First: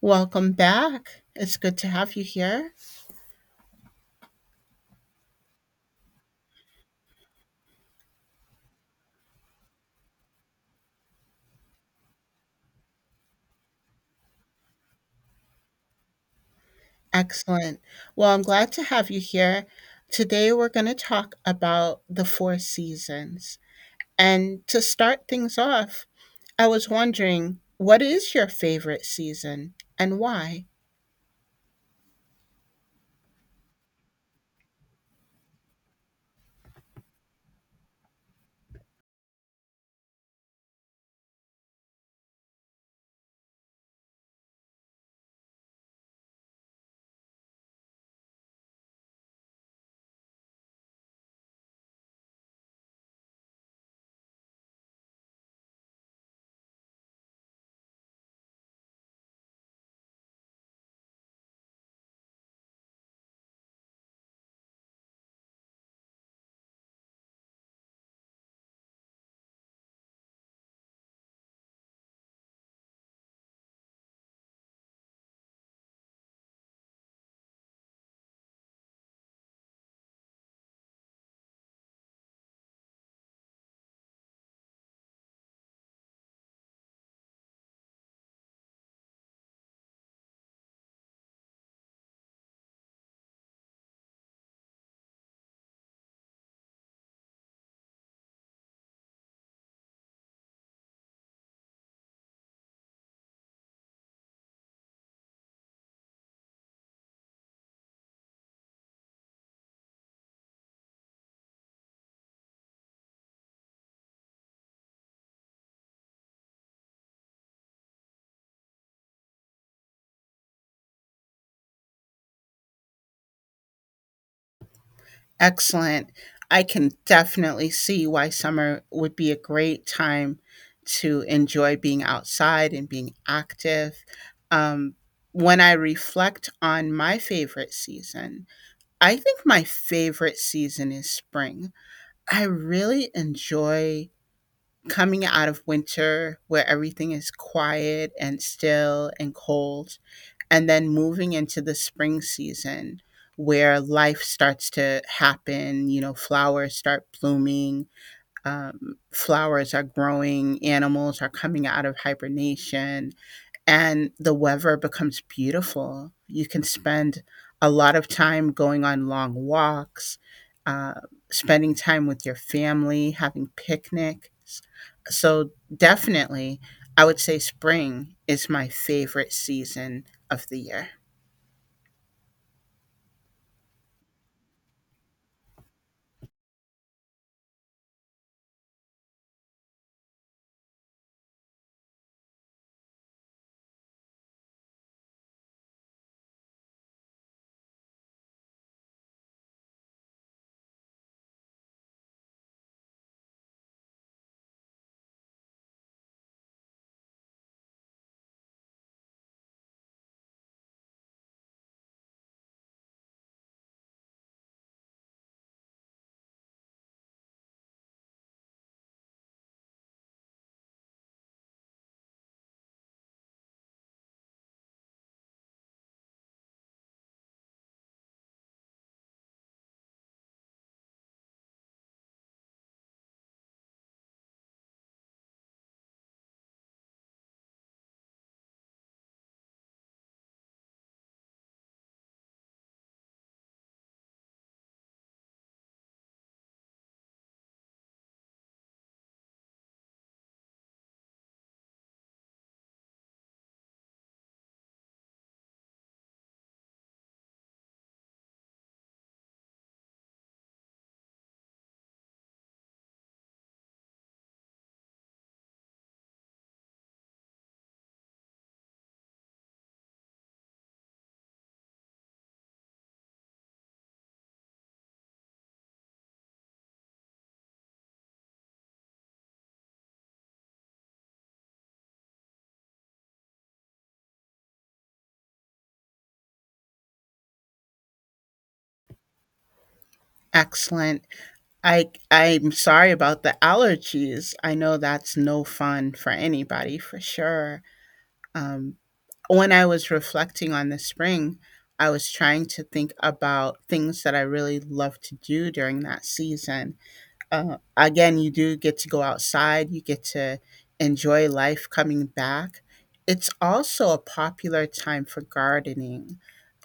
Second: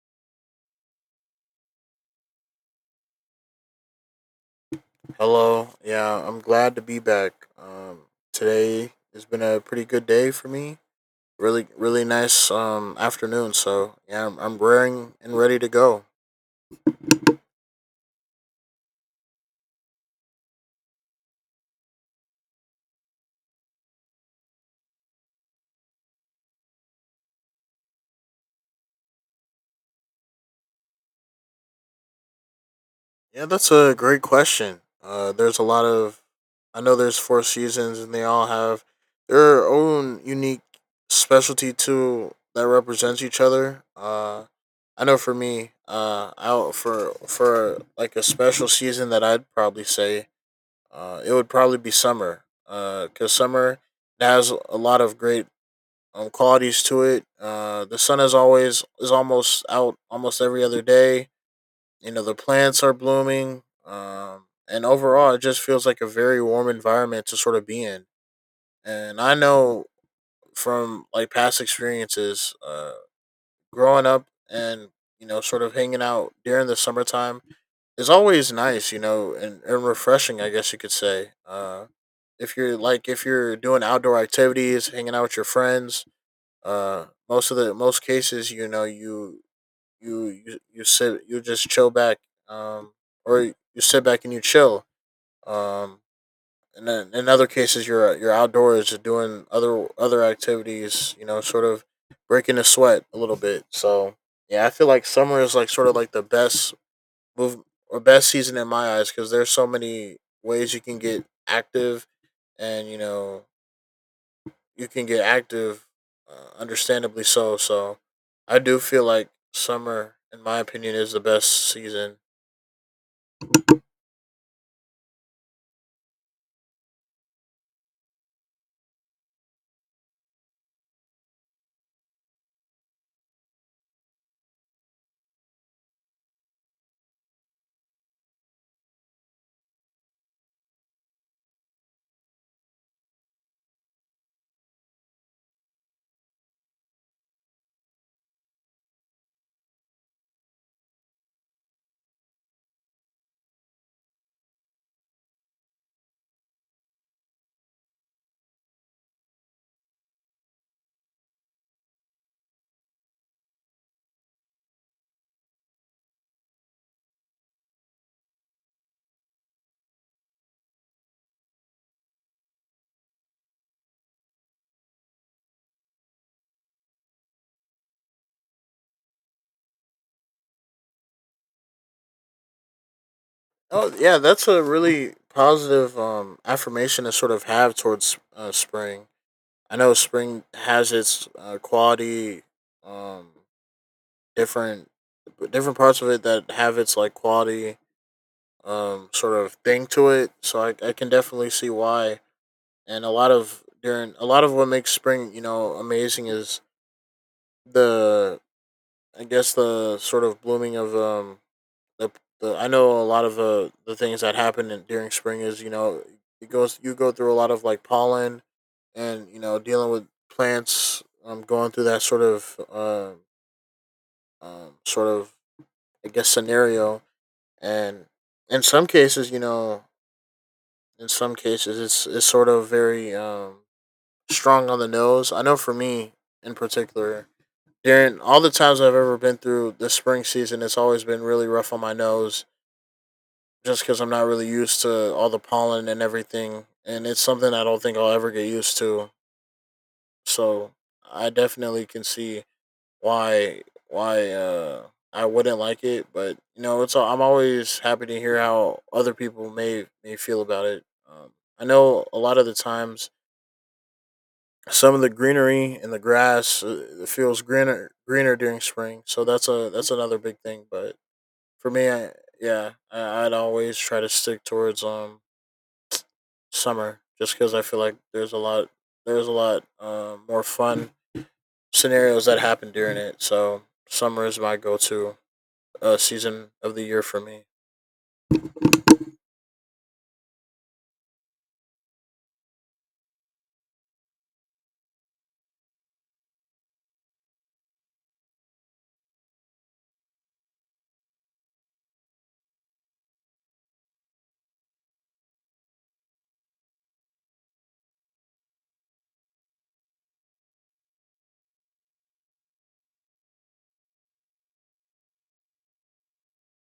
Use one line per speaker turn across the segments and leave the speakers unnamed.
Welcome back. It's good to have you here.
Hello. Yeah, I'm glad to be back. Today has been a pretty good day for me. Really, really nice afternoon. So yeah, I'm raring and ready to go.
Excellent. Well, I'm glad to have you here. Today, we're going to talk about the four seasons. And to start things off, I was wondering what is your favorite season and why?
Yeah, that's a great question. There's a lot of, I know there's four seasons and they all have their own unique specialty too that represents each other. I know for me, out for like a special season that I'd probably say it would probably be summer, because summer has a lot of great qualities to it. The sun is always is almost out almost every other day. You know the plants are blooming, and overall, it just feels like a very warm environment to sort of be in. And I know from like past experiences, growing up and you know sort of hanging out during the summertime is always nice, you know, and refreshing, I guess you could say. If you're like if you're doing outdoor activities, hanging out with your friends, most of the most cases, you know, you just chill back, um, or you sit back and you chill. Um, and then in other cases, you're outdoors just doing other activities, you know, sort of breaking the sweat a little bit. So yeah, I feel like summer is like sort of like the best move a best season in my eyes because there's so many ways you can get active, and you know you can get active, understandably so. So I do feel like summer, in my opinion, is the best season.
Excellent. I can definitely see why summer would be a great time to enjoy being outside and being active. Um, when I reflect on my favorite season, I think my favorite season is spring. I really enjoy coming out of winter where everything is quiet and still and cold, and then moving into the spring season where life starts to happen. You know, flowers start blooming, flowers are growing, animals are coming out of hibernation, and the weather becomes beautiful. You can spend a lot of time going on long walks, uh, spending time with your family, having picnics. So, definitely, I would say spring is my favorite season of the year.
Oh yeah, that's a really positive affirmation to sort of have towards spring. I know spring has its quality, um, different different parts of it that have its like quality sort of thing to it. So I can definitely see why. And a lot of what makes spring, you know, amazing is the I guess the sort of blooming of the, the I know a lot of the things that happen during spring is you know it goes you go through a lot of like pollen and you know dealing with plants going through that sort of I guess scenario and in some cases you know in some cases it's sort of very strong on the nose. I know for me in particular, during all the times I've ever been through the spring season, it's always been really rough on my nose just because I'm not really used to all the pollen and everything. And it's something I don't think I'll ever get used to. So I definitely can see why why uh, I wouldn't like it. But you know, I'm always happy to hear how other people may feel about it. Um, I know a lot of the times some of the greenery and the grass it feels greener during spring, so that's a that's another big thing. But for me yeah I'd always try to stick towards summer just because I feel like there's a lot more fun scenarios that happen during it. So summer is my go-to season of the year for me.
Excellent. I'm sorry about the allergies. I know that's no fun for anybody for sure. Um, when I was reflecting on the spring, I was trying to think about things that I really love to do during that season. Again, you do get to go outside, you get to enjoy life coming back. It's also a popular time for gardening.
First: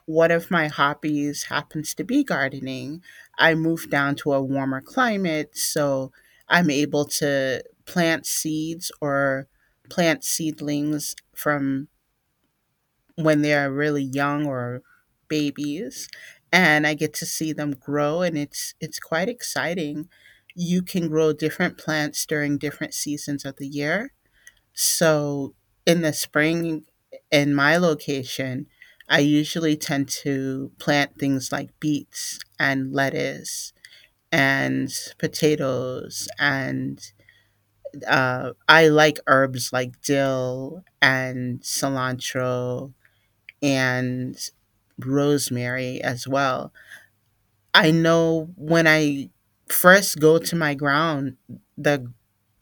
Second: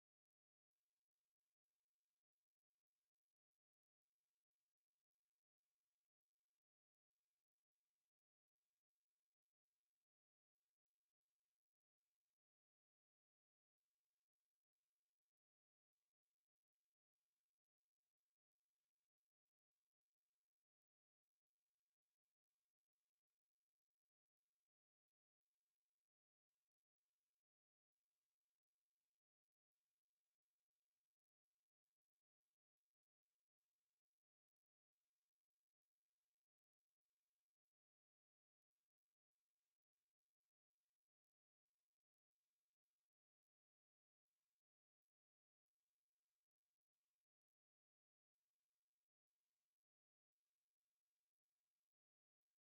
One of my hobbies happens to be gardening. I moved down to a warmer climate, so I'm able to plant seeds or plant seedlings from when they're really young or babies, and I get to see them grow, and it's quite exciting. You can grow different plants during different seasons of the year. So in the spring in my location, I usually tend to plant things like beets and lettuce and potatoes and, I like herbs like dill and cilantro and rosemary as well. I know when I first go to my ground, the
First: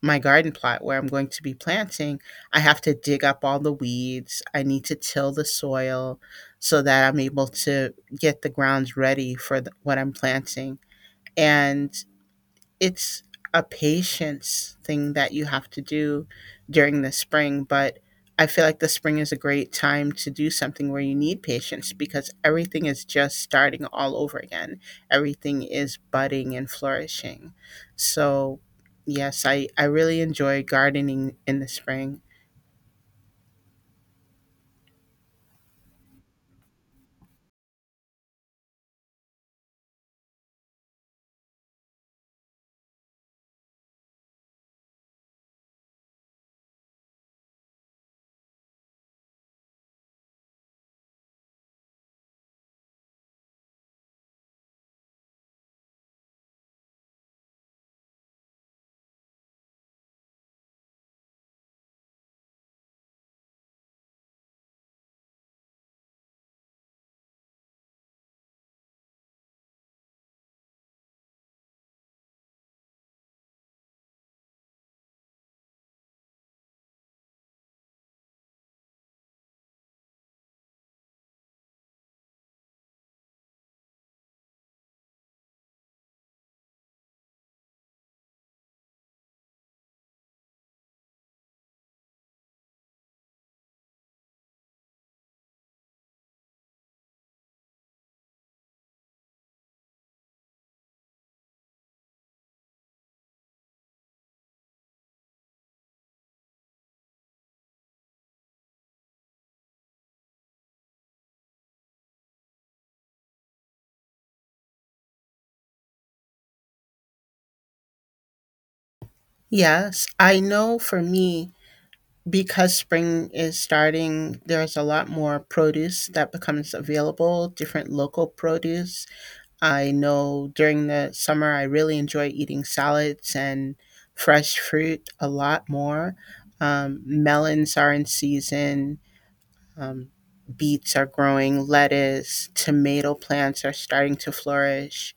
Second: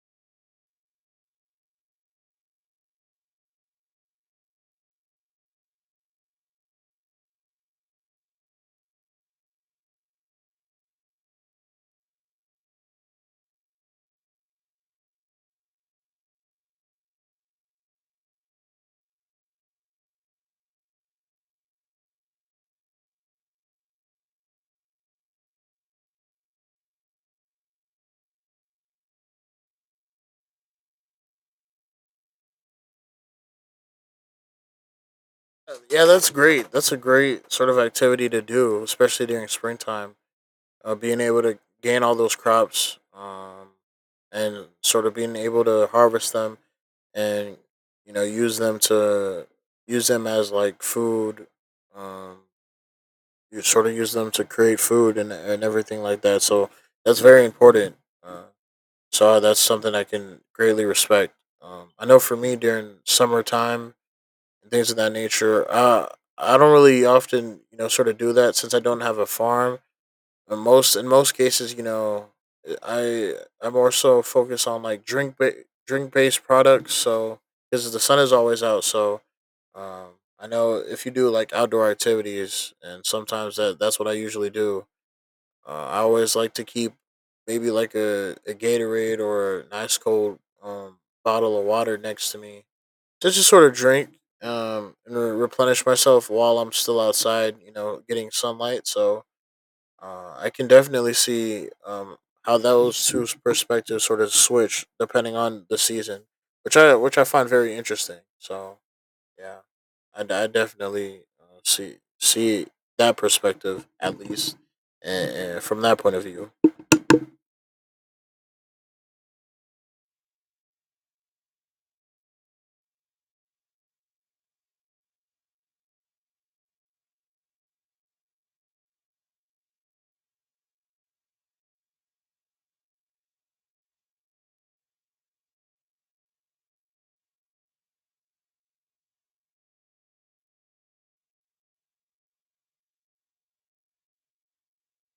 my garden plot where I'm going to be planting, I have to dig up all the weeds. I need to till the soil so that I'm able to get the grounds ready for what I'm planting. And it's a patience thing that you have to do during the spring, but I feel like the spring is a great time to do something where you need patience because everything is just starting all over again. Everything is budding and flourishing. So, yes, I really enjoy gardening in the spring.
Yeah that's great, that's a great sort of activity to do, especially during springtime, being able to gain all those crops, and sort of being able to harvest them and you know use them as like food, um, you sort of use them to create food and everything like that, so that's very important. uh, that's something I can greatly respect. I know for me during summertime and things of that nature, I don't really often you know sort of do that since I don't have a farm. In most cases, you know, I I more so focus on like drink based products. So because the sun is always out, so I know if you do like outdoor activities, and sometimes that's what I usually do. I always like to keep maybe like a Gatorade or a nice cold bottle of water next to me to just to sort of drink, and replenish myself while I'm still outside, you know, getting sunlight. So I can definitely see how those two perspectives sort of switch depending on the season, which I find very interesting. So yeah, I definitely see that perspective, at least, and from that point of view.
Yes, I know for me, because spring is starting, there's a lot more produce that becomes available, different local produce. I know during the summer, I really enjoy eating salads and fresh fruit a lot more. Melons are in season, um, beets are growing, lettuce, tomato plants are starting to flourish.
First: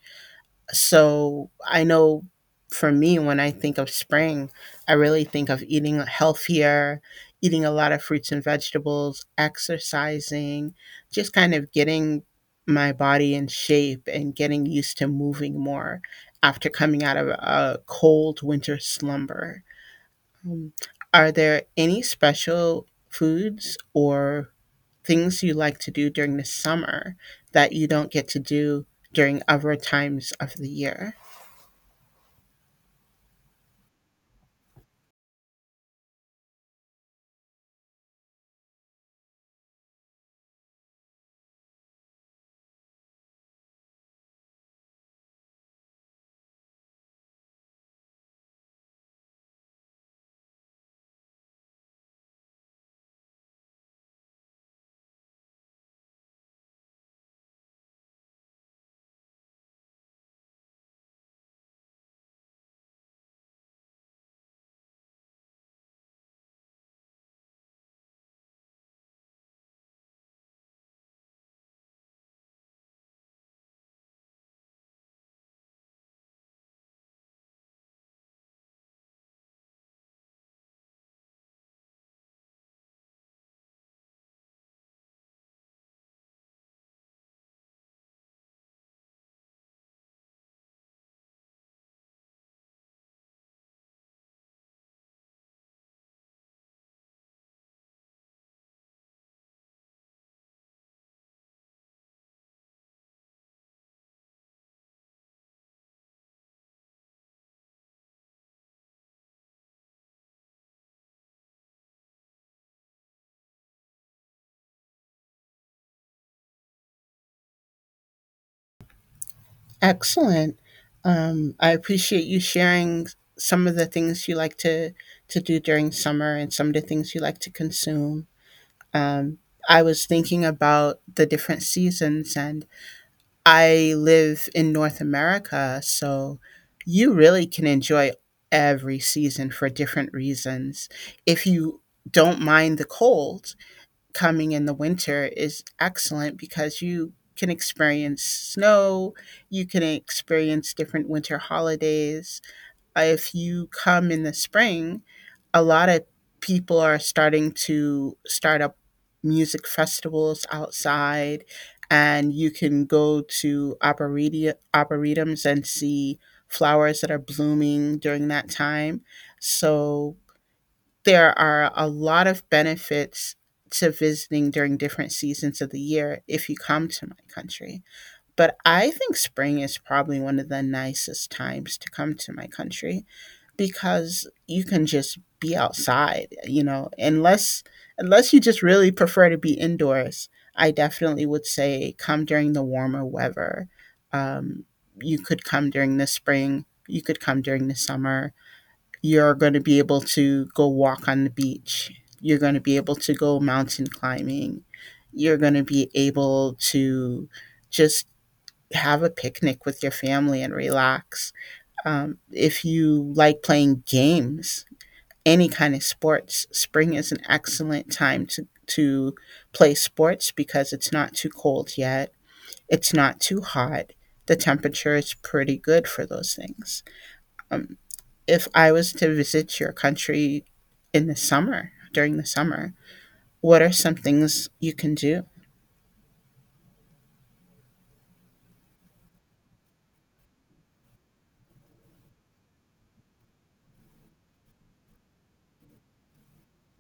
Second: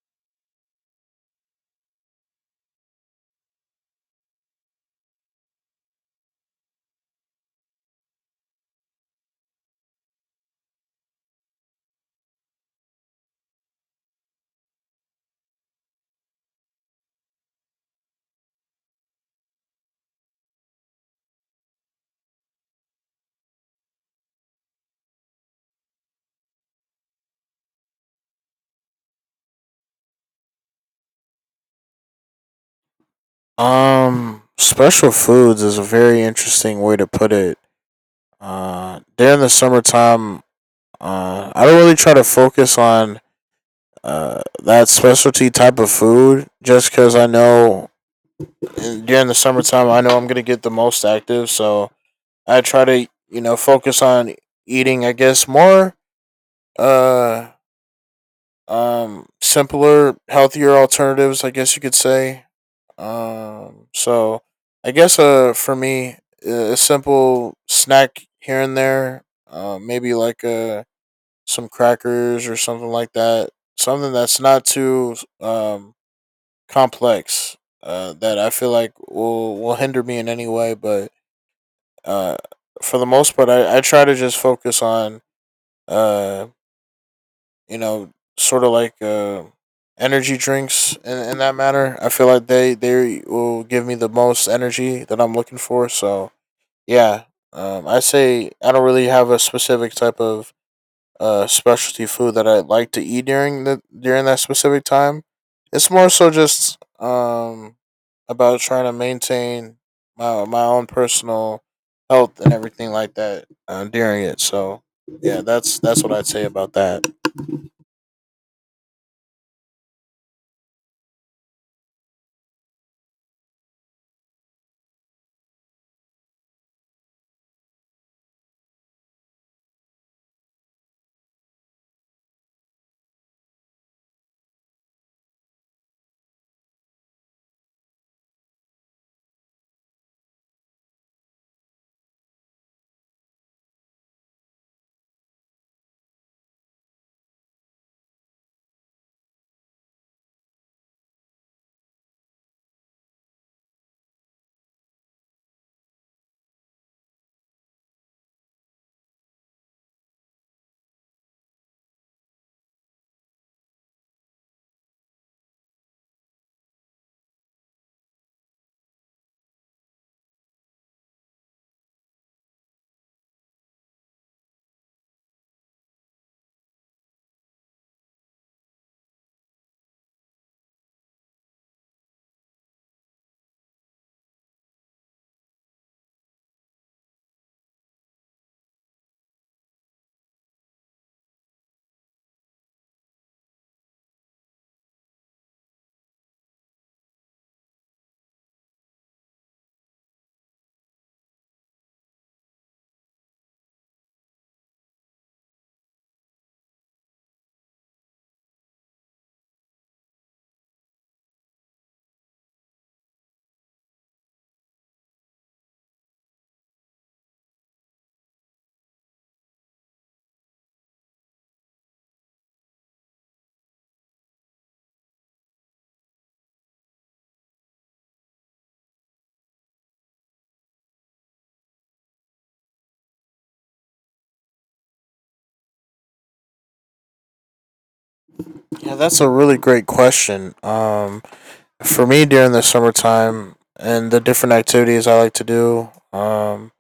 So I know for me, when I think of spring, I really think of eating healthier, eating a lot of fruits and vegetables, exercising, just kind of getting my body in shape and getting used to moving more after coming out of a cold winter slumber. Um, are there any special foods or things you like to do during the summer that you don't get to do during other times of the year?
Special foods is a very interesting way to put it. During the summertime, I don't really try to focus on that specialty type of food just because I know, and during the summertime, I know I'm gonna get the most active, so I try to you know focus on eating. I guess more uh simpler, healthier alternatives, I guess you could say. So I guess for me, a simple snack here and there, maybe like some crackers or something like that. Something that's not too complex. That I feel like will hinder me in any way. But uh, for the most part, I try to just focus on, uh, you know, sort of like energy drinks in that matter. I feel like they will give me the most energy that I'm looking for. So, yeah, I say I don't really have a specific type of specialty food that I like to eat during the during that specific time. It's more so just about trying to maintain my own personal health and everything like that during it. So yeah, that's what I'd say about that.
Excellent. I appreciate you sharing some of the things you like to do during summer and some of the things you like to consume. Um, I was thinking about the different seasons, and I live in North America, so you really can enjoy every season for different reasons. If you don't mind the cold, coming in the winter is excellent because you can experience snow, you can experience different winter holidays. If you come in the spring, a lot of people are starting to start up music festivals outside, and you can go to arboretums and see flowers that are blooming during that time. So there are a lot of benefits to visiting during different seasons of the year if you come to my country. But I think spring is probably one of the nicest times to come to my country because you can just be outside, you know, unless you just really prefer to be indoors. I definitely would say come during the warmer weather. Um, you could come during the spring. You could come during the summer. You're going to be able to go walk on the beach. You're going to be able to go mountain climbing. You're going to be able to just have a picnic with your family and relax. If you like playing games, any kind of sports, spring is an excellent time to play sports because it's not too cold yet, it's not too hot. The temperature is pretty good for those things. Um, if I was to visit your country in the summer, during the summer, what are some things you can do?
Yeah, that's a really great question. For me during the summertime and the different activities I like to do. Um,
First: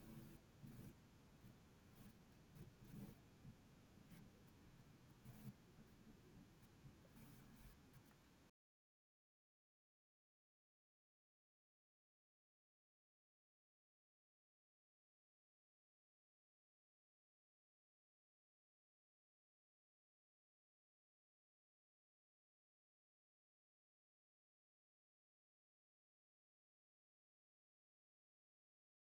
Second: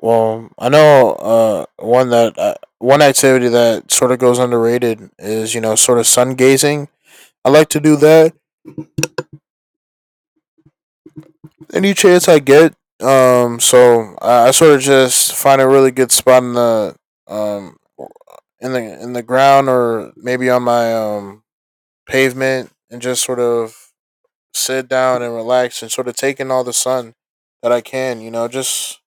Well, I know one activity that sort of goes underrated is you know sort of sun gazing. I like to do that any chance I get. So I sort of just find a really good spot in the um in the ground, or maybe on my pavement, and just sort of sit down and relax and sort of take in all the sun that I can. You know, just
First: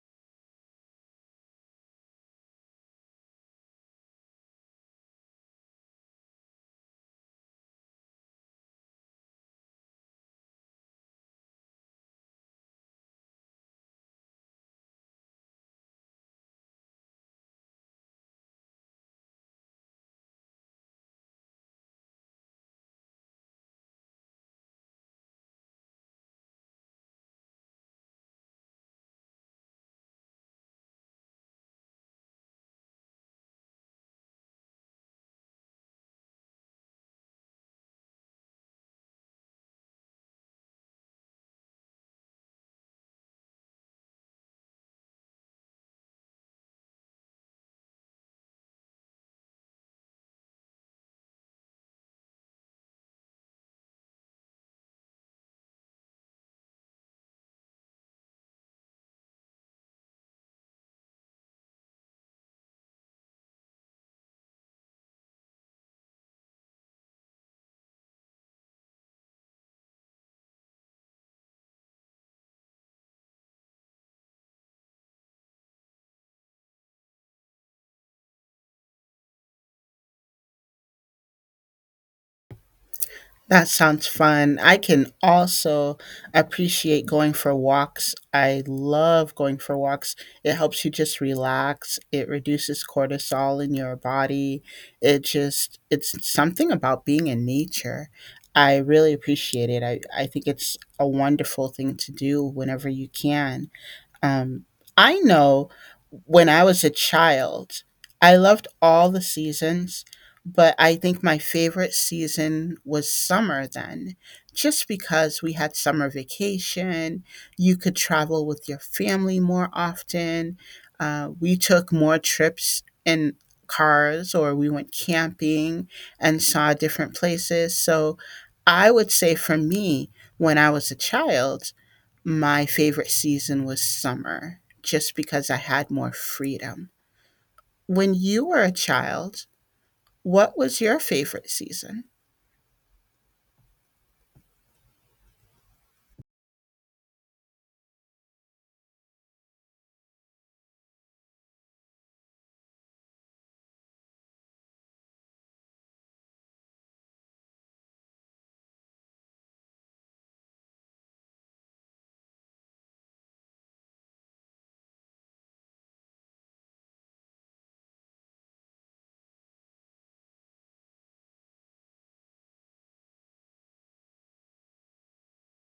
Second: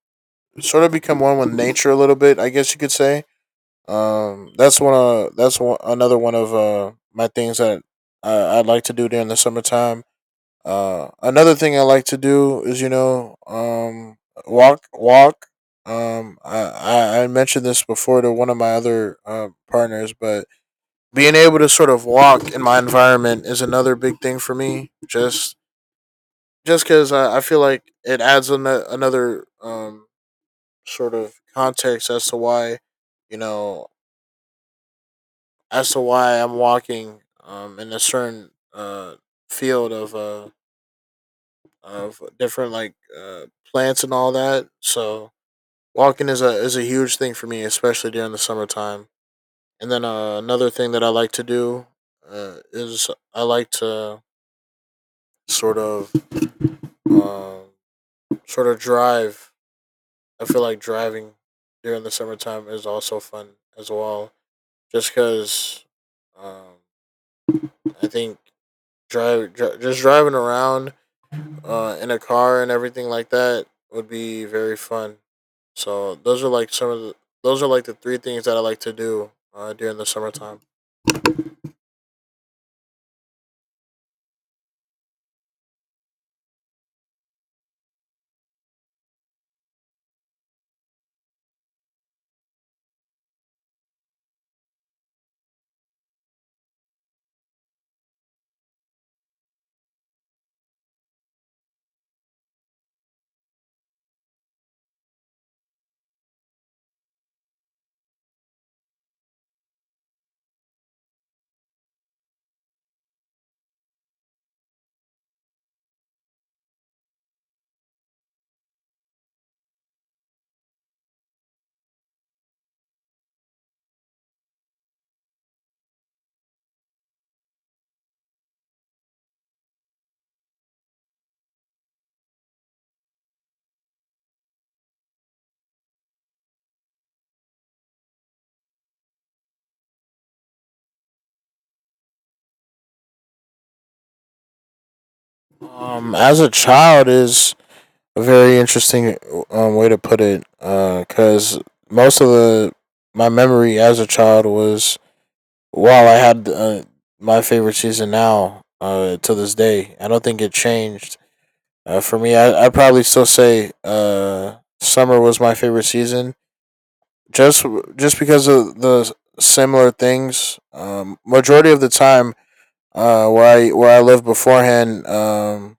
sort of become one with nature a little bit, I guess you could say. That's one another one of my things that I'd like to do during the summertime. Another thing I like to do is you know walk. I mentioned this before to one of my other partners, but being able to sort of walk in my environment is another big thing for me. Just because I feel like it adds another sort of context as to why you know as to why I'm walking in a certain field of different like plants and all that. So walking is a huge thing for me, especially during the summertime. And then another thing that I like to do, is I like to sort of um, sort of drive. I feel like driving during the summertime is also fun as well, just because um, I think just driving around in a car and everything like that would be very fun. So those are like some of the, those are like the three things that I like to do during the summertime.
That sounds fun. I can also appreciate going for walks. I love going for walks. It helps you just relax. It reduces cortisol in your body. It just, it's something about being in nature. I really appreciate it. I think it's a wonderful thing to do whenever you can. Um, I know when I was a child, I loved all the seasons, but I think my favorite season was summer then, just because we had summer vacation. You could travel with your family more often. We took more trips in cars or we went camping and saw different places. So I would say for me, when I was a child, my favorite season was summer just because I had more freedom. When you were a child, what was your favorite season?
As a child is a very interesting way to put it, because most of the my memory as a child was while I had my favorite season now, to this day, I don't think it changed. For me, I probably still say summer was my favorite season, just just because of the similar things. Majority of the time, where I lived beforehand,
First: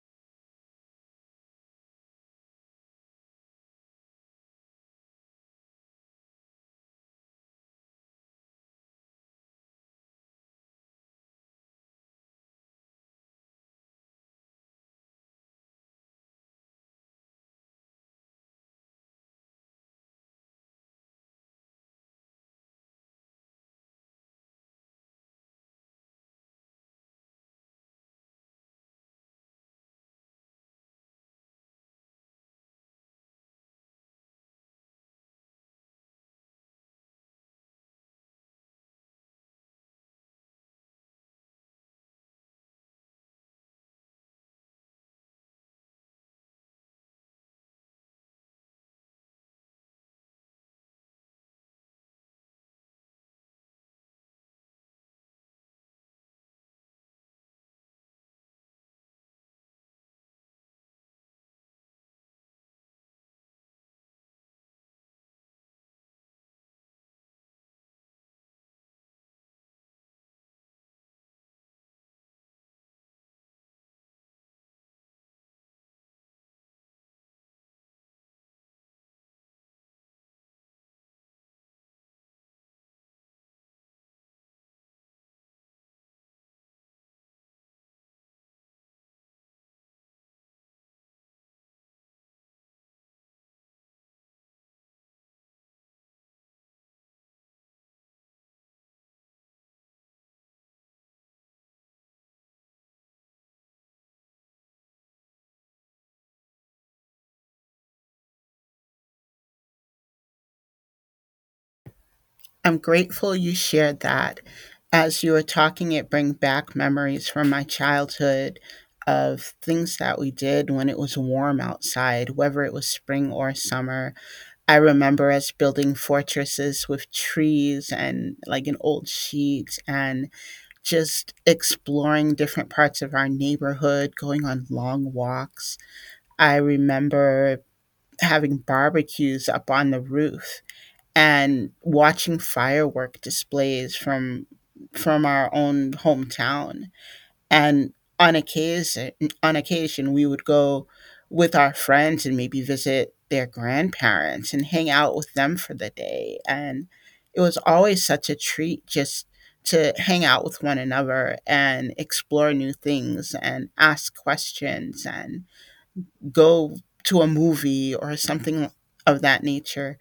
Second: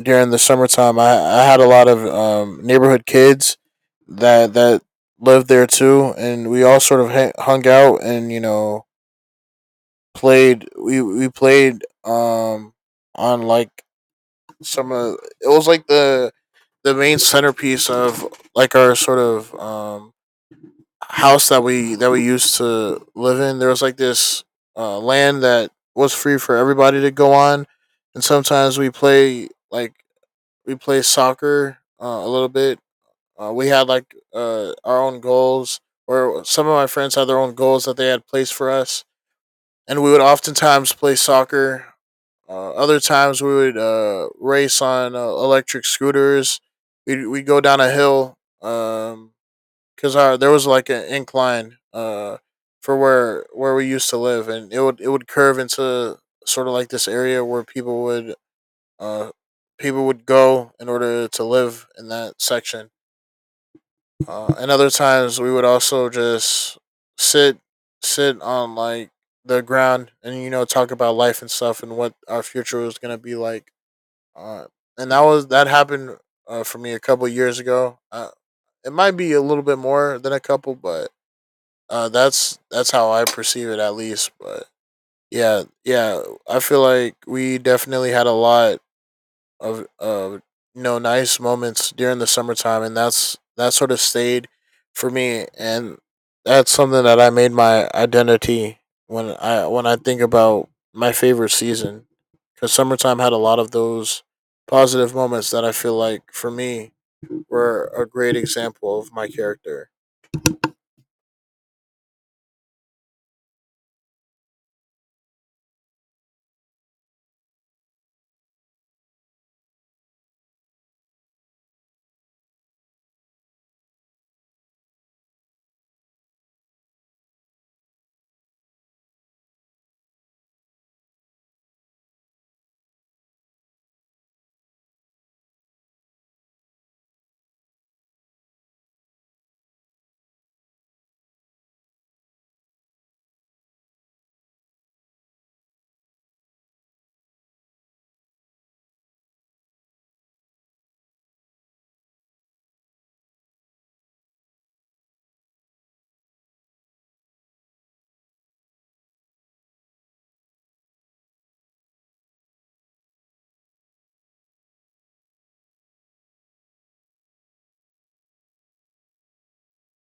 during the summertime, I had a lot of neighborhood kids that lived there too, and we all sort of hung out and you know played. We played on like some of it was like the main centerpiece of like our sort of house that we used to live in, there was like this land that was free for everybody to go on, and sometimes we play soccer a little bit. We had like our own goals, or some of my friends had their own goals that they had placed for us, and we would oftentimes play soccer. Other times we would race on electric scooters. We go down a hill. Um, because our there was like an incline for where we used to live, and it would curve into sort of like this area where uh people would go in order to live in that section. And other times we would also just sit sit on like the ground and you know talk about life and stuff and what our future was gonna be like. Uh, and that was that happened for me a couple years ago. It might be a little bit more than a couple, but that's how I perceive it, at least. But yeah, yeah, I feel like we definitely had a lot of you know nice moments during the summertime, and that's that sort of stayed for me, and that's something that I made my identity when I think about my favorite season because summertime had a lot of those positive moments that I feel like for me were a great example of my character.
I'm grateful you shared that. As you were talking, it bring back memories from my childhood of things that we did when it was warm outside, whether it was spring or summer. I remember us building fortresses with trees and like an old sheet and just exploring different parts of our neighborhood, going on long walks. I remember having barbecues up on the roof and watching firework displays from our own hometown, and on occasion on occasion we would go with our friends and maybe visit their grandparents and hang out with them for the day. And it was always such a treat just to hang out with one another and explore new things and ask questions and go to a movie or something of that nature.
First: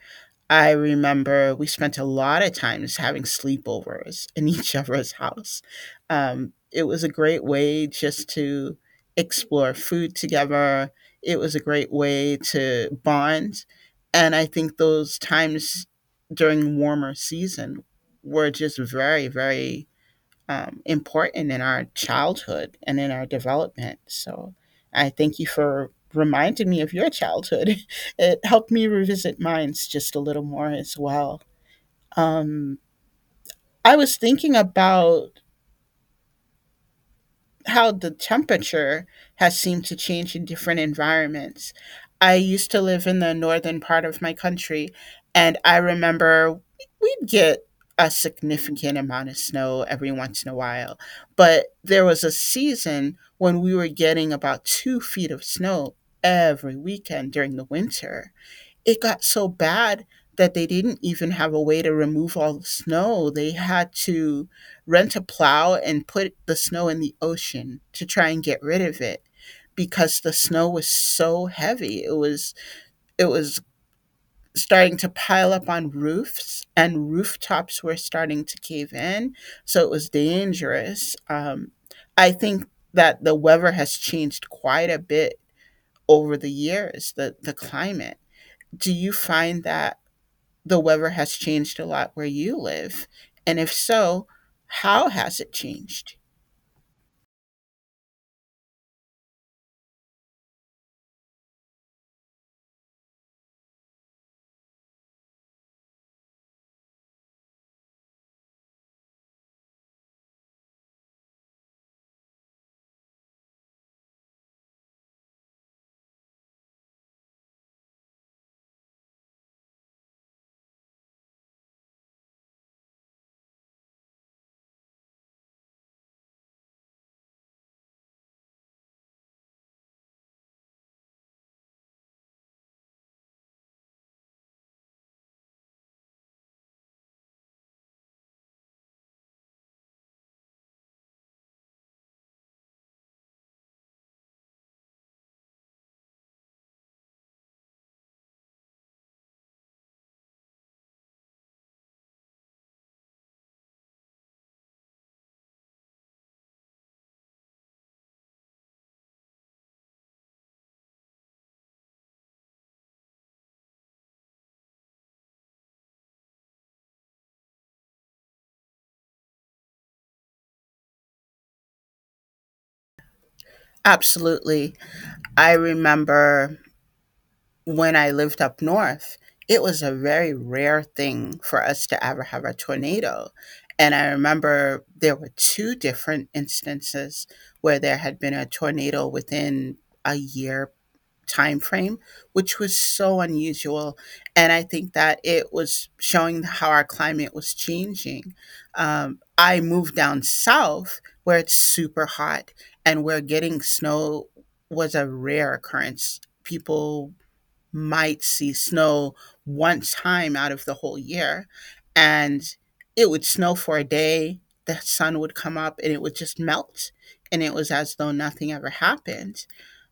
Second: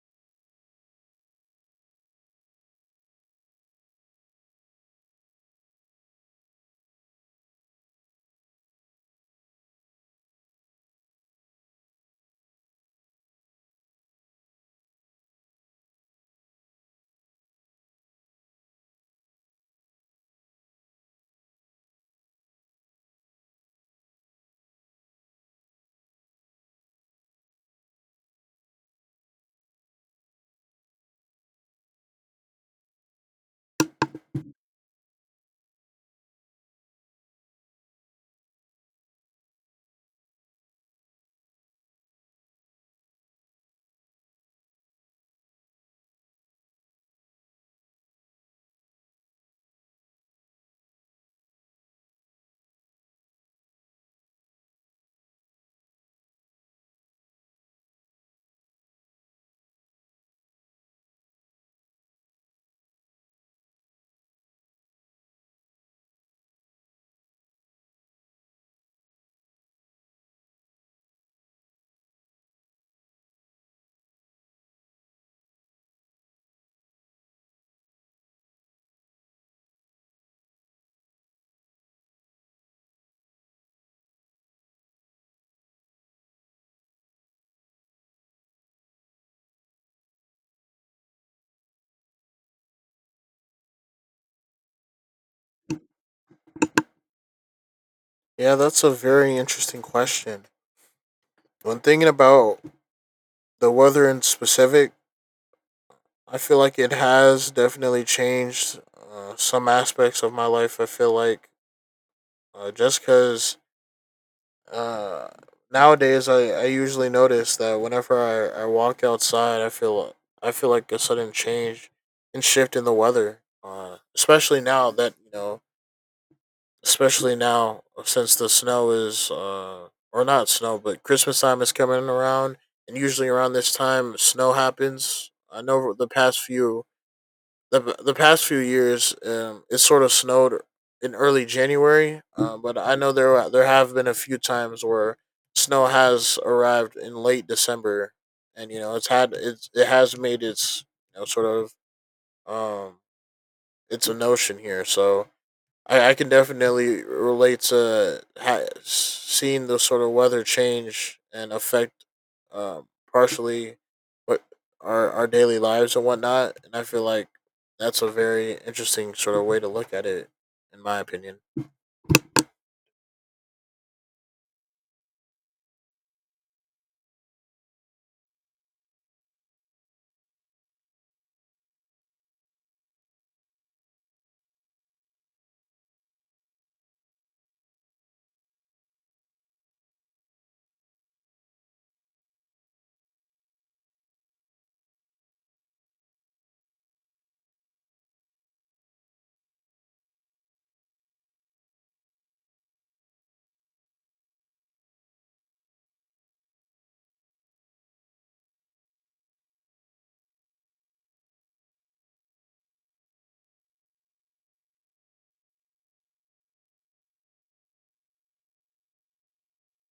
I remember we spent a lot of times having sleepovers in each other's house. It was a great way just to explore food together. It was a great way to bond. And I think those times during warmer season were just very, very important in our childhood and in our development. So I thank you for reminding me of your childhood. It helped me revisit mine just a little more as well. Um, I was thinking about how the temperature has seemed to change in different environments. I used to live in the northern part of my country, and I remember we'd get a significant amount of snow every once in a while. But there was a season when we were getting about 2 feet of snow every weekend during the winter. It got so bad that they didn't even have a way to remove all the snow. They had to rent a plow and put the snow in the ocean to try and get rid of it because the snow was so heavy. It was starting to pile up on roofs, and rooftops were starting to cave in, so it was dangerous. I think that the weather has changed quite a bit over the years, the climate. Do you find that the weather has changed a lot where you live? And if so, how has it changed?
Yeah, that's a very interesting question. When thinking about the weather in specific, I feel like it has definitely changed some aspects of my life. I feel like just because uh, nowadays I usually notice that whenever I walk outside, I feel like a sudden change and shift in the weather. Especially now that you know especially now since the snow is or not snow but Christmas time is coming around, and usually around this time snow happens. I know the past few the past few years, it sort of snowed in early January, but I know there have been a few times where snow has arrived in late December, and you know it has made its you know sort of um it's a notion here. So I can definitely relate to seeing the sort of weather change and affect, um, partially, what our daily lives and whatnot. And I feel like that's a very interesting sort of way to look at it, in my opinion.
Absolutely. I remember when I lived up north, it was a very rare thing for us to ever have a tornado. And I remember there were two different instances where there had been a tornado within a year time frame, which was so unusual. And I think that it was showing how our climate was changing. Um, I moved down south where it's super hot and where getting snow was a rare occurrence. People might see snow one time out of the whole year. And it would snow for a day, the sun would come up, and it would just melt. And it was as though nothing ever happened.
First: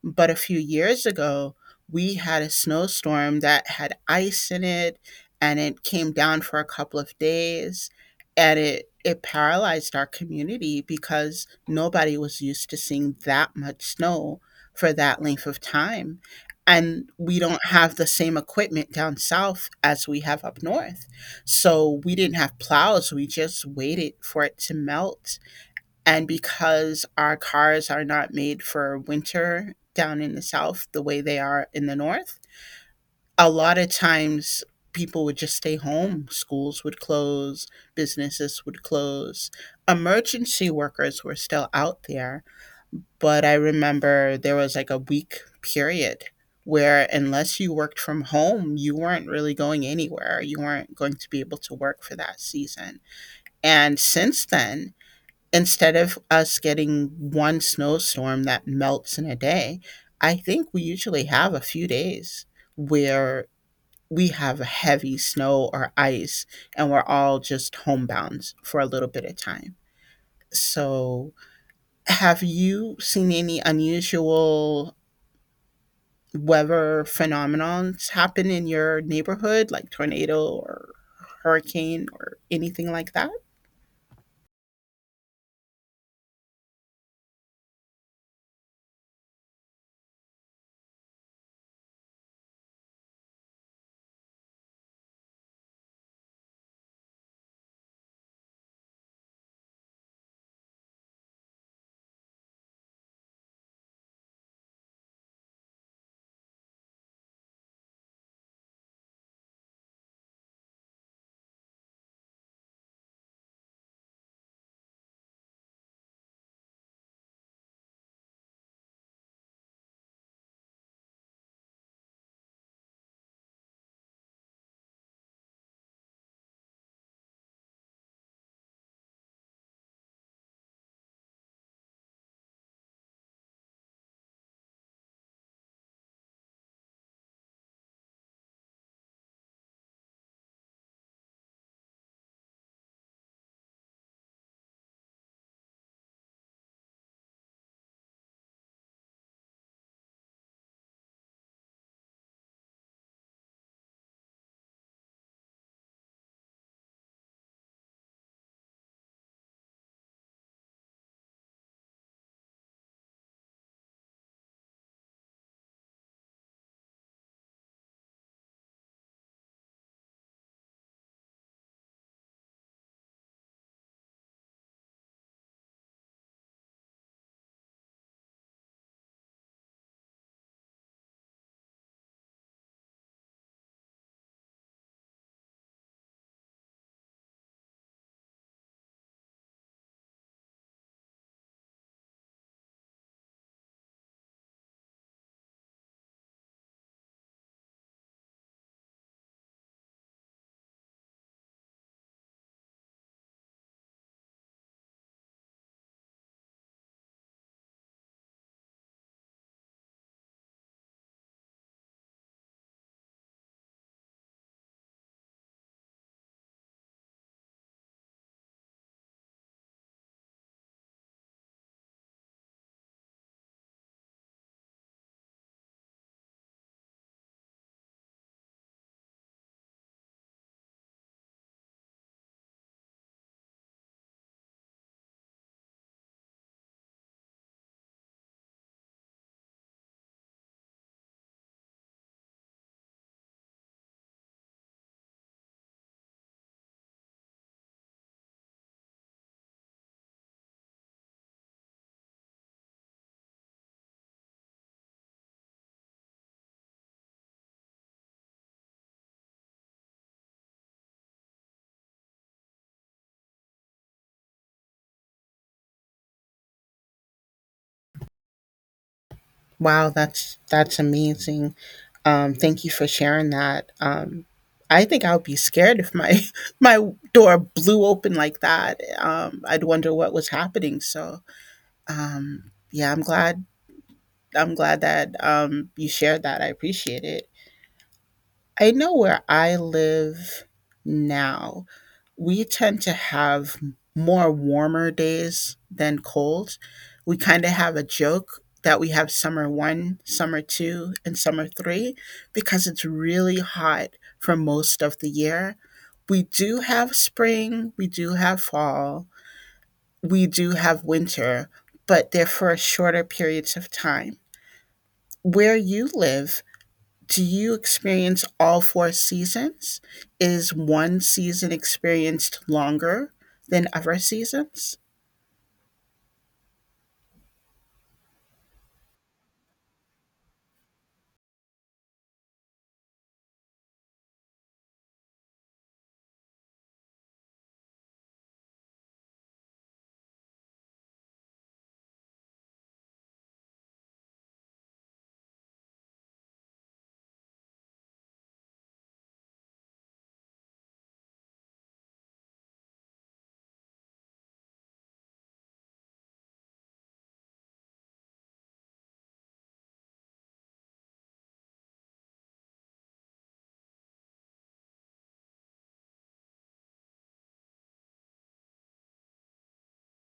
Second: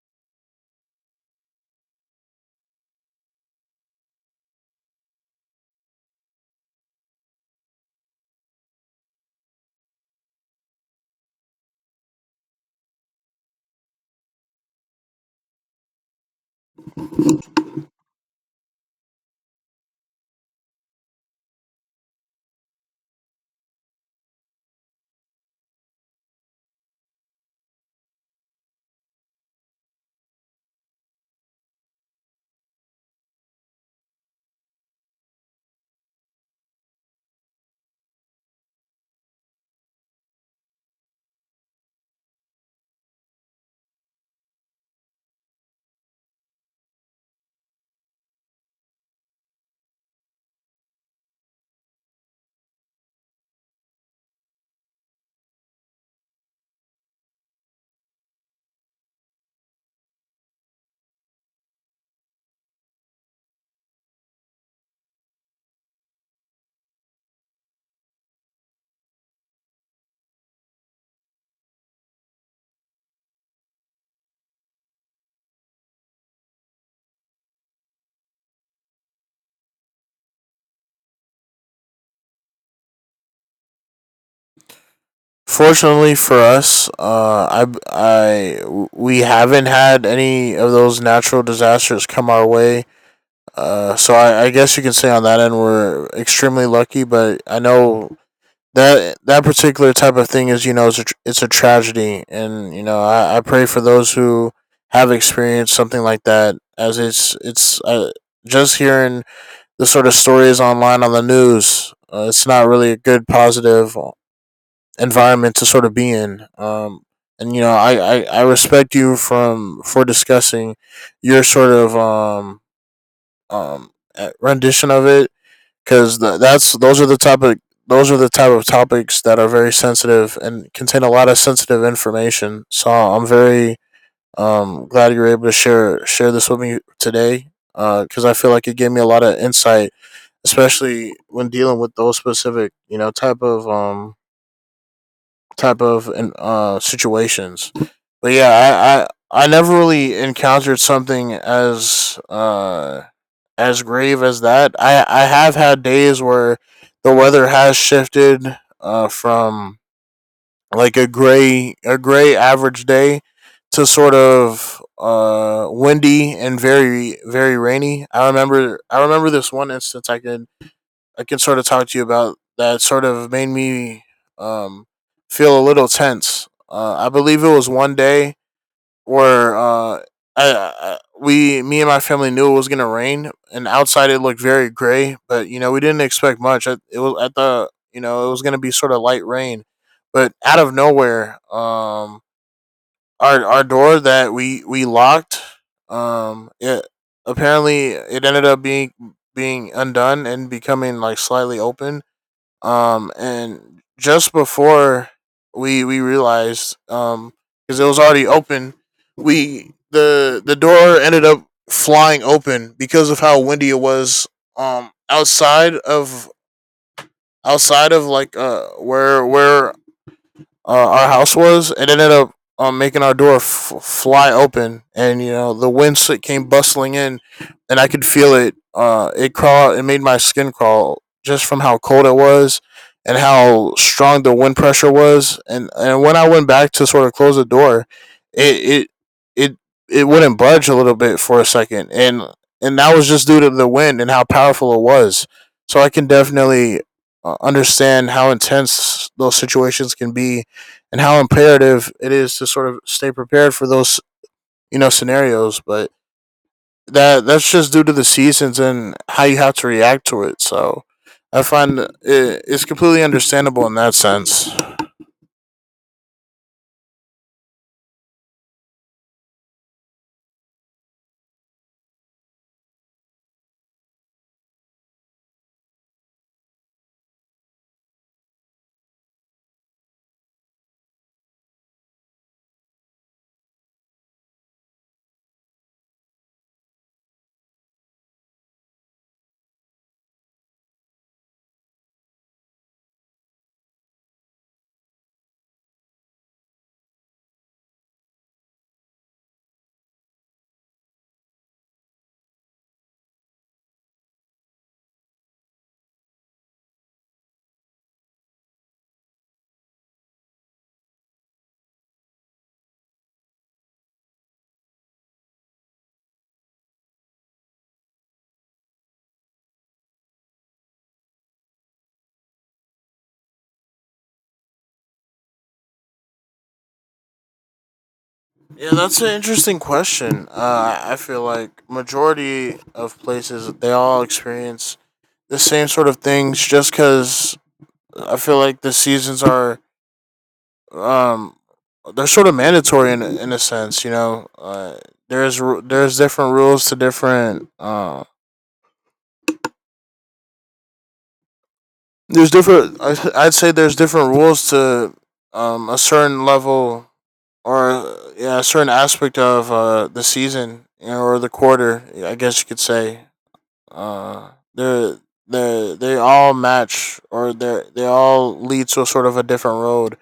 But a few years ago, we had a snowstorm that had ice in it, and it came down for a couple of days, and it paralyzed our community because nobody was used to seeing that much snow for that length of time. And we don't have the same equipment down south as we have up north. So we didn't have plows, we just waited for it to melt. And because our cars are not made for winter down in the south the way they are in the north, a lot of times people would just stay home. Schools would close, businesses would close. Emergency workers were still out there, but I remember there was like a week period where, unless you worked from home, you weren't really going anywhere. You weren't going to be able to work for that season. And since then, instead of us getting one snowstorm that melts in a day, I think we usually have a few days where we have heavy snow or ice and we're all just homebound for a little bit of time. So, have you seen any unusual weather phenomenons happen in your neighborhood, like tornado or hurricane or anything like that?
Fortunately for us, we haven't had any of those natural disasters come our way. So I guess you can say on that end we're extremely lucky. But I know that that particular type of thing is you know it's it's a tragedy, and you know I pray for those who have experienced something like that, as it's just hearing the sort of stories online on the news. It's not really a good positive environment to sort of be in. And you know I respect you from for discussing your sort of um rendition of it, because that's those are the type of topics that are very sensitive and contain a lot of sensitive information. So I'm very glad you were able to share this with me today, because I feel like it gave me a lot of insight, especially when dealing with those specific you know type of situations. But yeah, I never really encountered something as grave as that. I have had days where the weather has shifted from like a gray average day to sort of windy and very very rainy. I remember this one instance I can sort of talk to you about that sort of made me um, feel a little tense. I believe it was one day where me and my family knew it was gonna rain, and outside it looked very gray. But you know, we didn't expect much. It was at the, you know, it was gonna be sort of light rain, but out of nowhere, our door that we locked, it apparently it ended up being undone and becoming like slightly open, and just before we realized, because it was already open, we the door ended up flying open because of how windy it was um outside of outside of like where our house was. It ended up making our door fly open, and you know the wind came bustling in, and I could feel it. It crawl. It made my skin crawl just from how cold it was, and how strong the wind pressure was. And when I went back to sort of close the door, it it it wouldn't budge a little bit for a second, and that was just due to the wind and how powerful it was. So I can definitely understand how intense those situations can be and how imperative it is to sort of stay prepared for those you know scenarios. But that's just due to the seasons and how you have to react to it. So I find it's completely understandable in that sense.
Wow, that's amazing. Thank you for sharing that. I think I would be scared if my my door blew open like that. I'd wonder what was happening. So yeah, I'm glad that you shared that. I appreciate it. I know where I live now we tend to have more warmer days than cold. We kind of have a joke that we have summer one, summer two, and summer three because it's really hot for most of the year. We do have spring, we do have fall, we do have winter, but they're for shorter periods of time. Where you live do you experience all four seasons? Is one season experienced longer than other seasons?
Yeah, that's an interesting question. I feel like majority of places they all experience the same sort of things just because I feel like the seasons are um they're sort of mandatory in a sense, you know. There's different rules to different. There's different. I- I'd say there's different rules to a certain level or yeah, a certain aspect of the season, you know, or the quarter. I guess you could say. They're they all match, or they all lead to a sort of a different road.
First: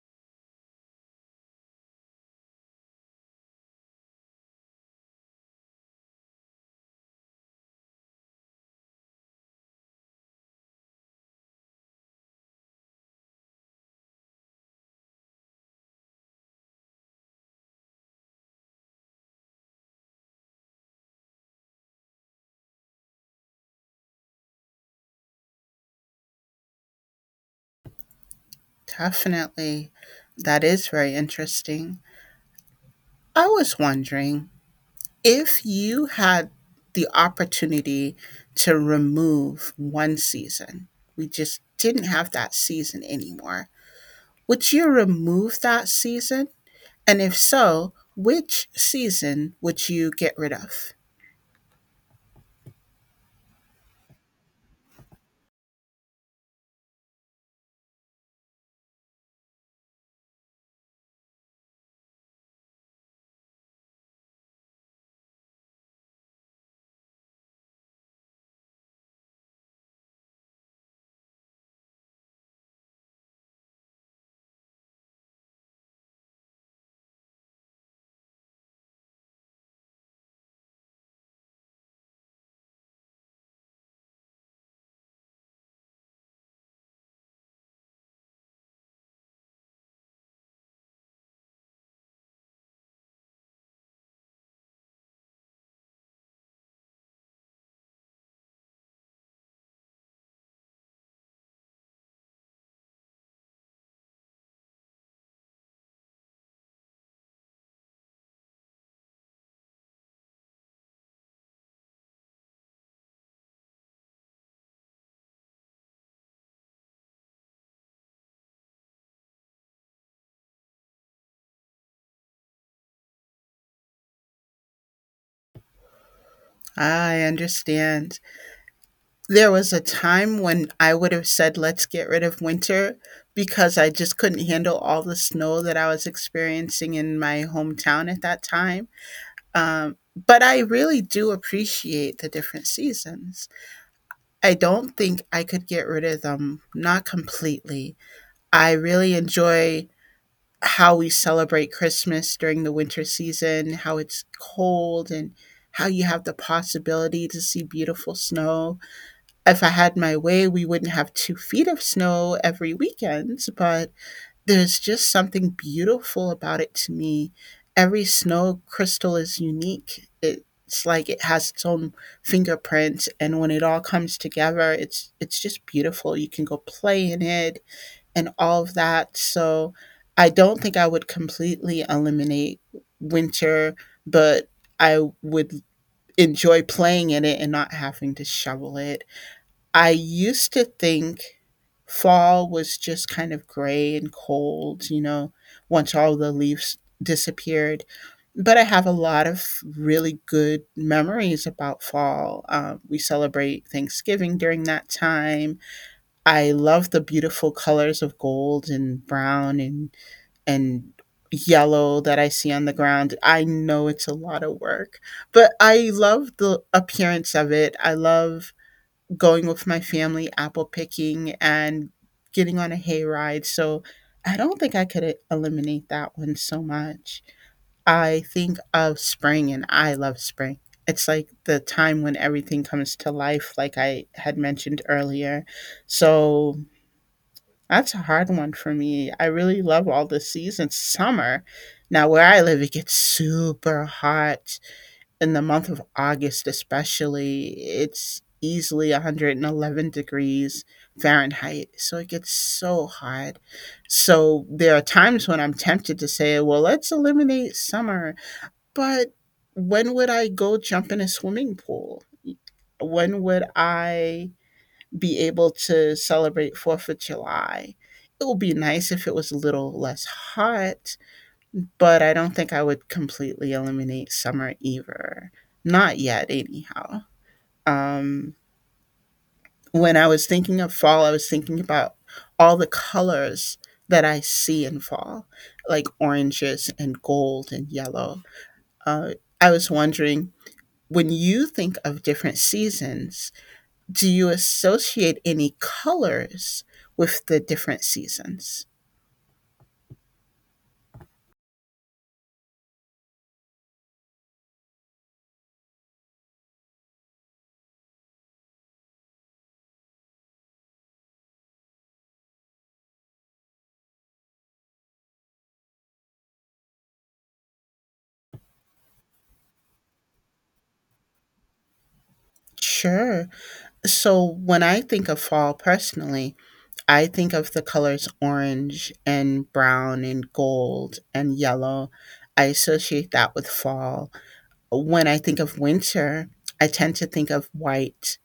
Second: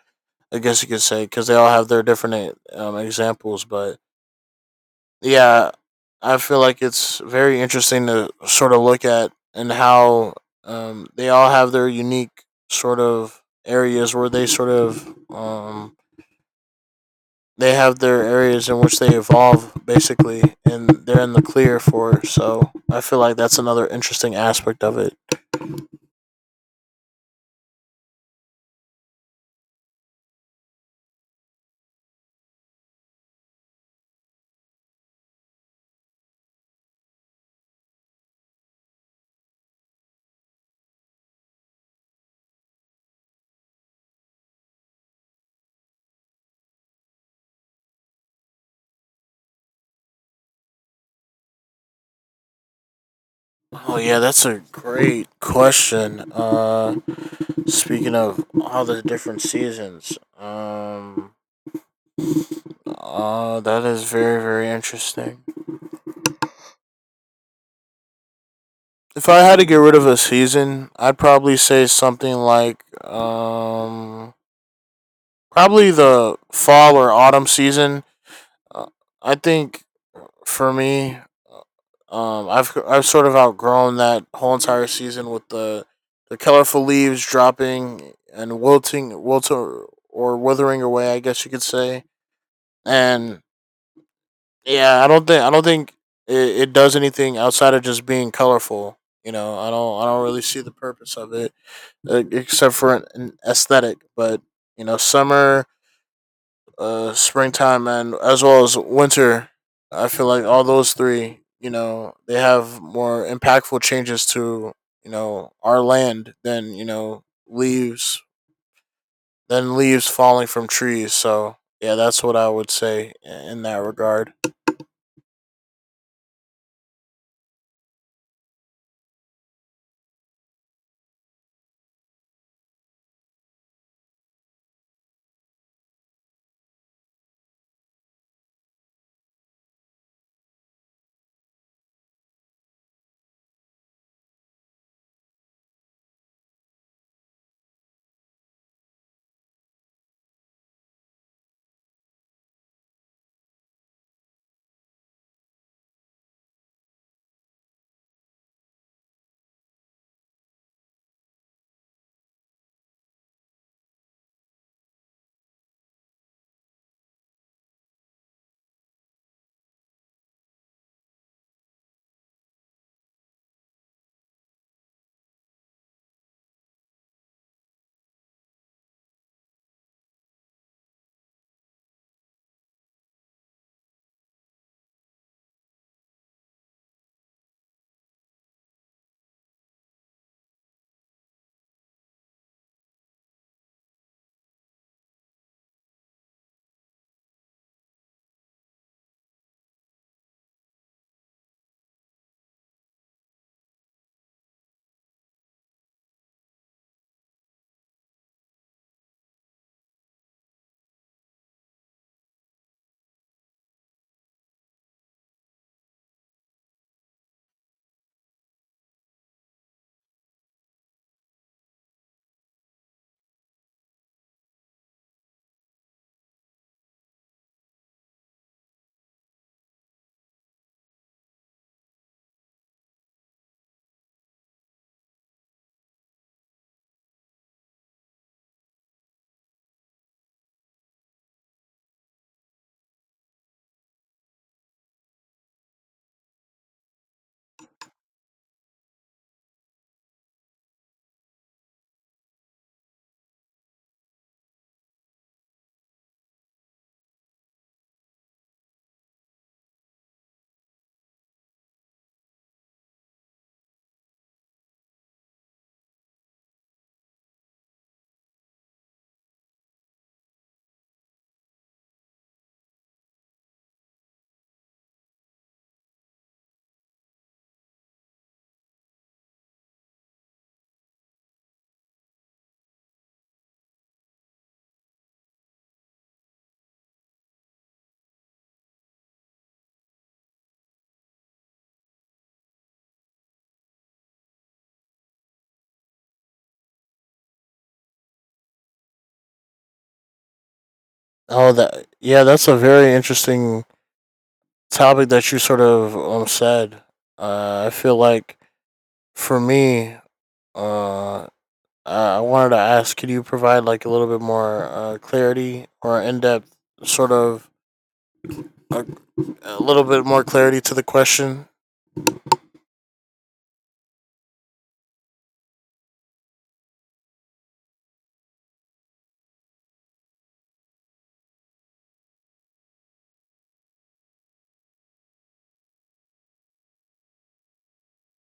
I guess you could say because they all have their different examples, but yeah, I feel like it's very interesting to sort of look at, and how they all have their unique sort of areas where they sort of they have their areas in which they evolve basically, and they're in the clear for. So I feel like that's another interesting aspect of it.
Definitely. That is very interesting. I was wondering if you had the opportunity to remove one season, we just didn't have that season anymore. Would you remove that season? And if so, which season would you get rid of?
Oh yeah, that's a great question. Speaking of all the different seasons, that is very, very interesting. If I had to get rid of a season, I'd probably say something like, probably the fall or autumn season. Uh, I think for me, I've sort of outgrown that whole entire season with the colorful leaves dropping and wilting or withering away. I guess you could say, and yeah, I don't think it does anything outside of just being colorful. You know, I don't really see the purpose of it, except for an aesthetic. But you know, summer, springtime, and as well as winter, I feel like all those three, you know, they have more impactful changes to you know our land than you know leaves falling from trees. So yeah, that's what I would say in that regard.
I understand. There was a time when I would have said, let's get rid of winter because I just couldn't handle all the snow that I was experiencing in my hometown at that time. But I really do appreciate the different seasons. I don't think I could get rid of them, not completely. I really enjoy how we celebrate Christmas during the winter season, how it's cold and how you have the possibility to see beautiful snow if I had my way, we wouldn't have 2 feet of snow every weekend, but there's just something beautiful about it to me. Every snow crystal is unique. It's like it has its own fingerprint and when it all comes together, it's just beautiful. You can go play in it and all of that. So I don't think I would completely eliminate winter, but I would enjoy playing in it and not having to shovel it I used to think fall was just kind of gray and cold, you know, once all the leaves disappeared. But I have a lot of really good memories about fall. We celebrate Thanksgiving during that time. I love the beautiful colors of gold and brown and yellow that I see on the ground. I know it's a lot of work, but I love the appearance of it. I love going with my family apple picking and getting on a hayride. So I don't think I could eliminate that one so much. I think of spring and I love spring. It's like the time when everything comes to life, like I had mentioned earlier. So that's a hard one for me. I really love all the seasons. Summer, now where I live, it gets super hot in the month of August, especially, it's easily 111 degrees Fahrenheit. So it gets so hot. So there are times when I'm tempted to say, well, let's eliminate summer. But when would I go jump in a swimming pool? When would I be able to celebrate 4th of July? It would be nice if it was a little less hot but I don't think I would completely eliminate summer either. Not yet, anyhow. Um, when I was thinking of fall, I was thinking about all the colors that I see in fall, like oranges and gold and yellow. Uh, I was wondering when you think of different seasons, do you associate any colors with the different seasons?
Oh, that yeah, that's a very interesting topic that you sort of said. I feel like for me, uh, I I wanted to ask, could you provide like a little bit more clarity or in depth sort of a, a little bit more clarity to the question?
Sure. So when I think of fall personally, I think of the colors orange and brown and gold and yellow. I associate that with fall. When I think of winter, I tend to think of white.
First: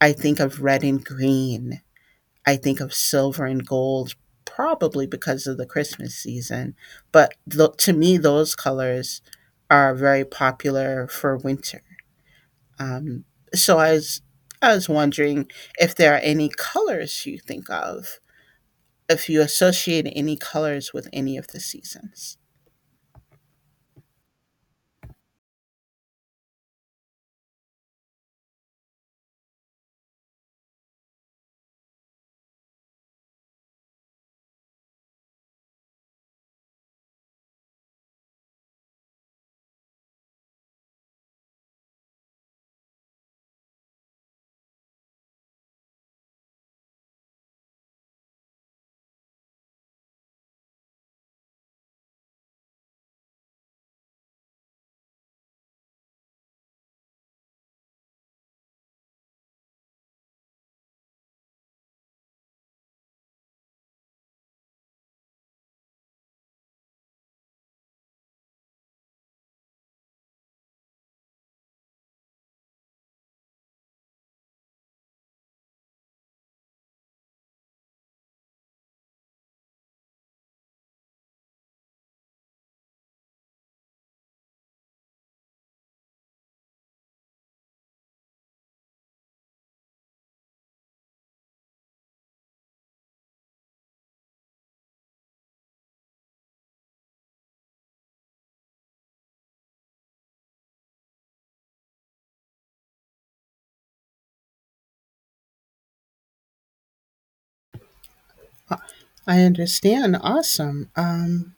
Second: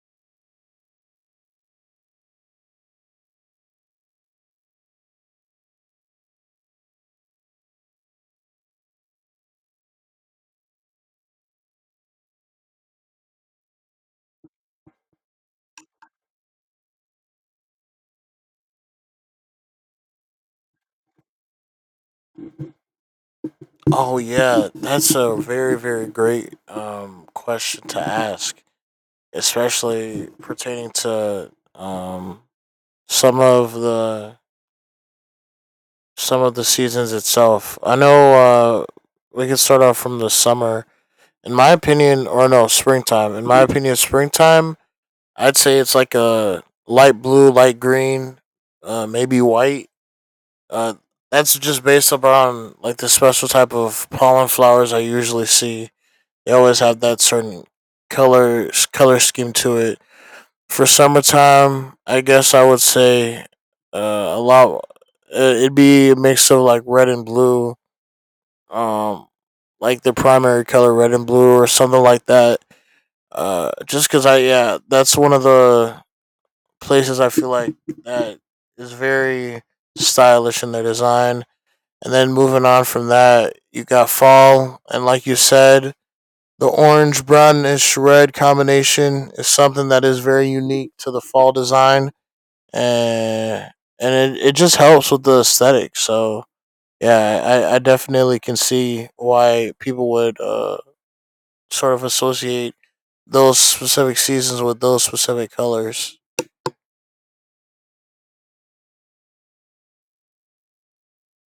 I think of red and green. I think of silver and gold, probably because of the Christmas season. But to me, those colors are very popular for winter. Um, so I was wondering if there are any colors you think of if you associate any colors with any of the seasons.
Oh yeah, that's a very very great question to ask, especially pertaining to some of the some of the seasons itself. I know we can start off from the summer. In my opinion, or no, springtime. In my opinion, springtime, I'd say it's like a light blue, light green, maybe white. Uh, that's just based upon like the special type of pollen flowers I usually see. They always have that certain color scheme to it. For summertime, I guess I would say a lot. It'd be a mix of like red and blue, um, like the primary color red and blue or something like that. Just because I, yeah, that's one of the places I feel like that is very stylish in their design. And then moving on from that, you got fall, and like you said, the orange brownish red combination is something that is very unique to the fall design, and it just helps with the aesthetic. So yeah, I definitely can see why people would sort of associate those specific seasons with those specific colors.
I understand. Awesome.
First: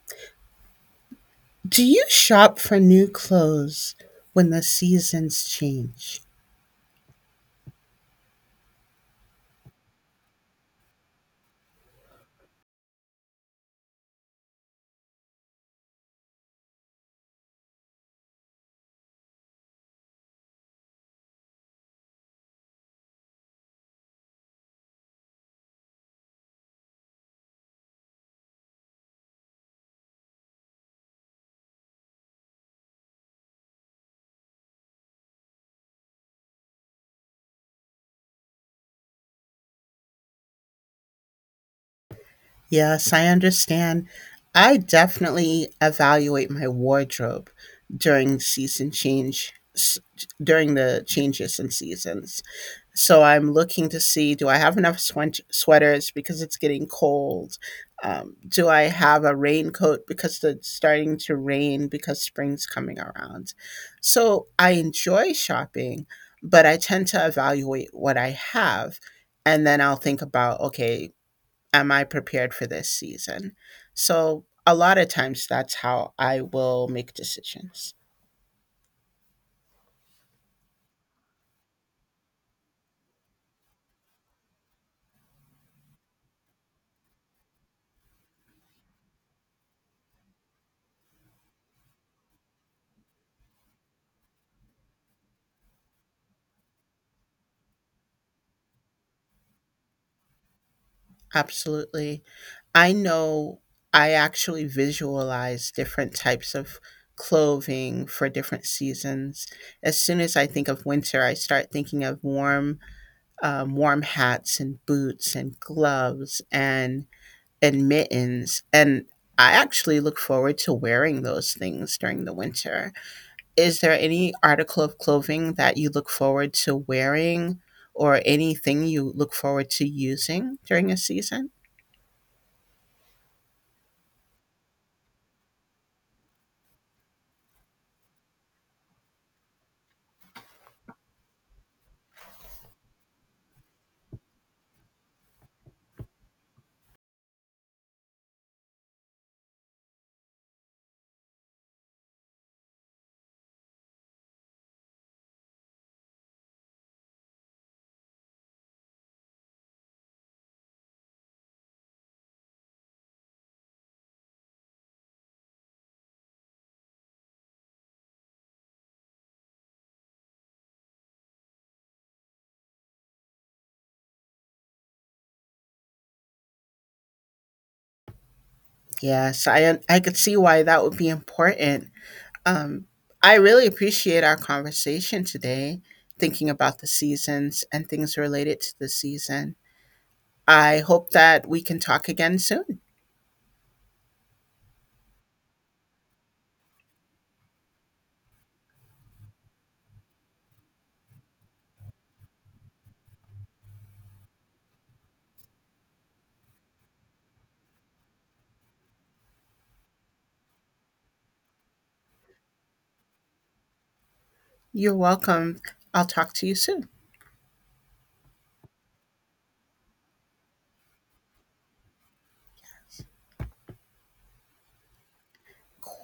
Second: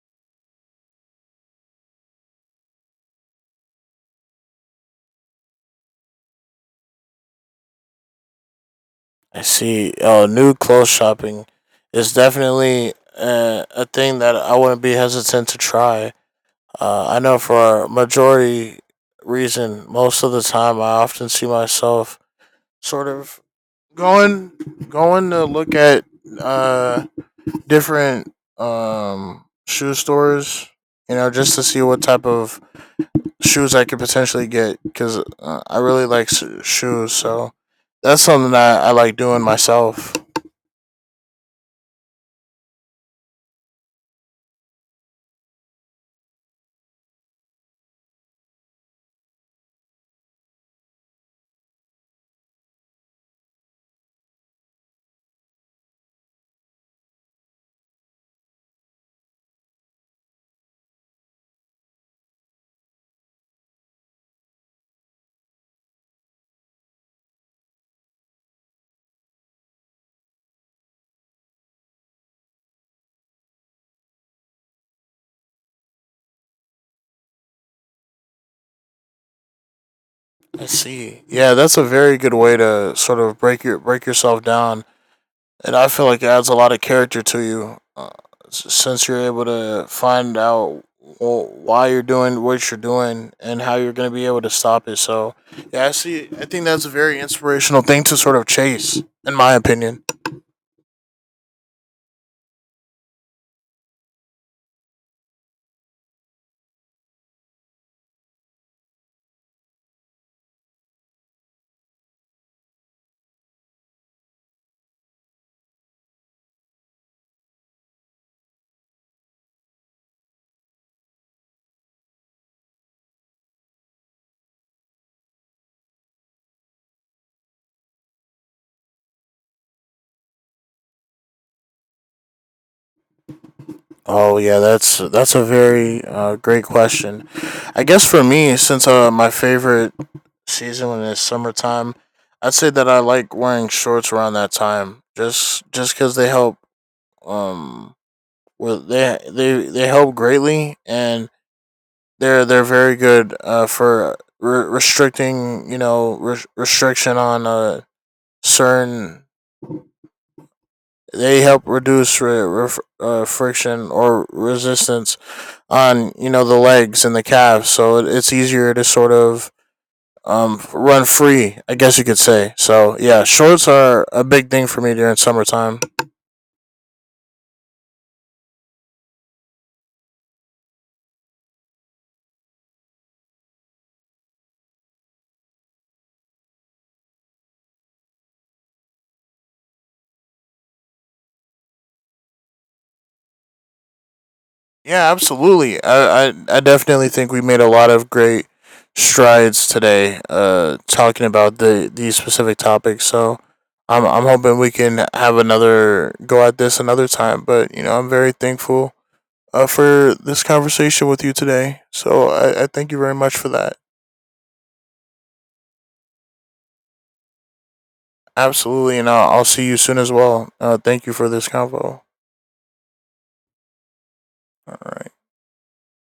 Do you shop for new clothes when the seasons change?
I see. Oh, new clothes shopping is definitely a thing that I wouldn't be hesitant to try. I know for a majority reason, most of the time, I often see myself sort of going going to look at uh, different shoe stores, you know, just to see what type of shoes I could potentially get because I really like shoes. So that's something that I like doing myself.
Yes, I understand. I definitely evaluate my wardrobe during season change, during the changes in seasons. So I'm looking to see do I have enough sweaters because it's getting cold? Do I have a raincoat because it's starting to rain because spring's coming around? So I enjoy shopping, but I tend to evaluate what I have. And then I'll think about, okay, am I prepared for this season? So, a lot of times that's how I will make decisions.
I see. Yeah, that's a very good way to sort of break yourself down, and I feel like it adds a lot of character to you, since you're able to find out why you're doing what you're doing and how you're going to be able to stop it. So, yeah, I see. I think that's a very inspirational thing to sort of chase, in my opinion.
Absolutely. I know I actually visualize different types of clothing for different seasons. As soon as I think of winter, I start thinking of warm, warm hats and boots and gloves and mittens. And I actually look forward to wearing those things during the winter. Is there any article of clothing that you look forward to wearing or anything you look forward to using during a season?
Oh yeah, that's a very great question. I guess for me, since my favorite season is summertime, I'd say that I like wearing shorts around that time. Just because they help, um, well they they help greatly, and they're very good restricting you know restriction on certain. They help reduce friction or resistance on you know the legs and the calves, so it's easier to sort of run free, I guess you could say. So yeah, shorts are a big thing for me during summertime.
Yes, I could see why that would be important. Um, I really appreciate our conversation today, thinking about the seasons and things related to the season. I hope that we can talk again soon.
Yeah, absolutely. I definitely think we made a lot of great strides today, talking about these specific topics. So. I'm hoping we can have another go at this another time, but you know I'm very thankful for this conversation with you today. So I thank you very much for that.
You're welcome. I'll talk to you soon.
Absolutely, and I'll see you soon as well. Thank you for this convo. All right.
Cool.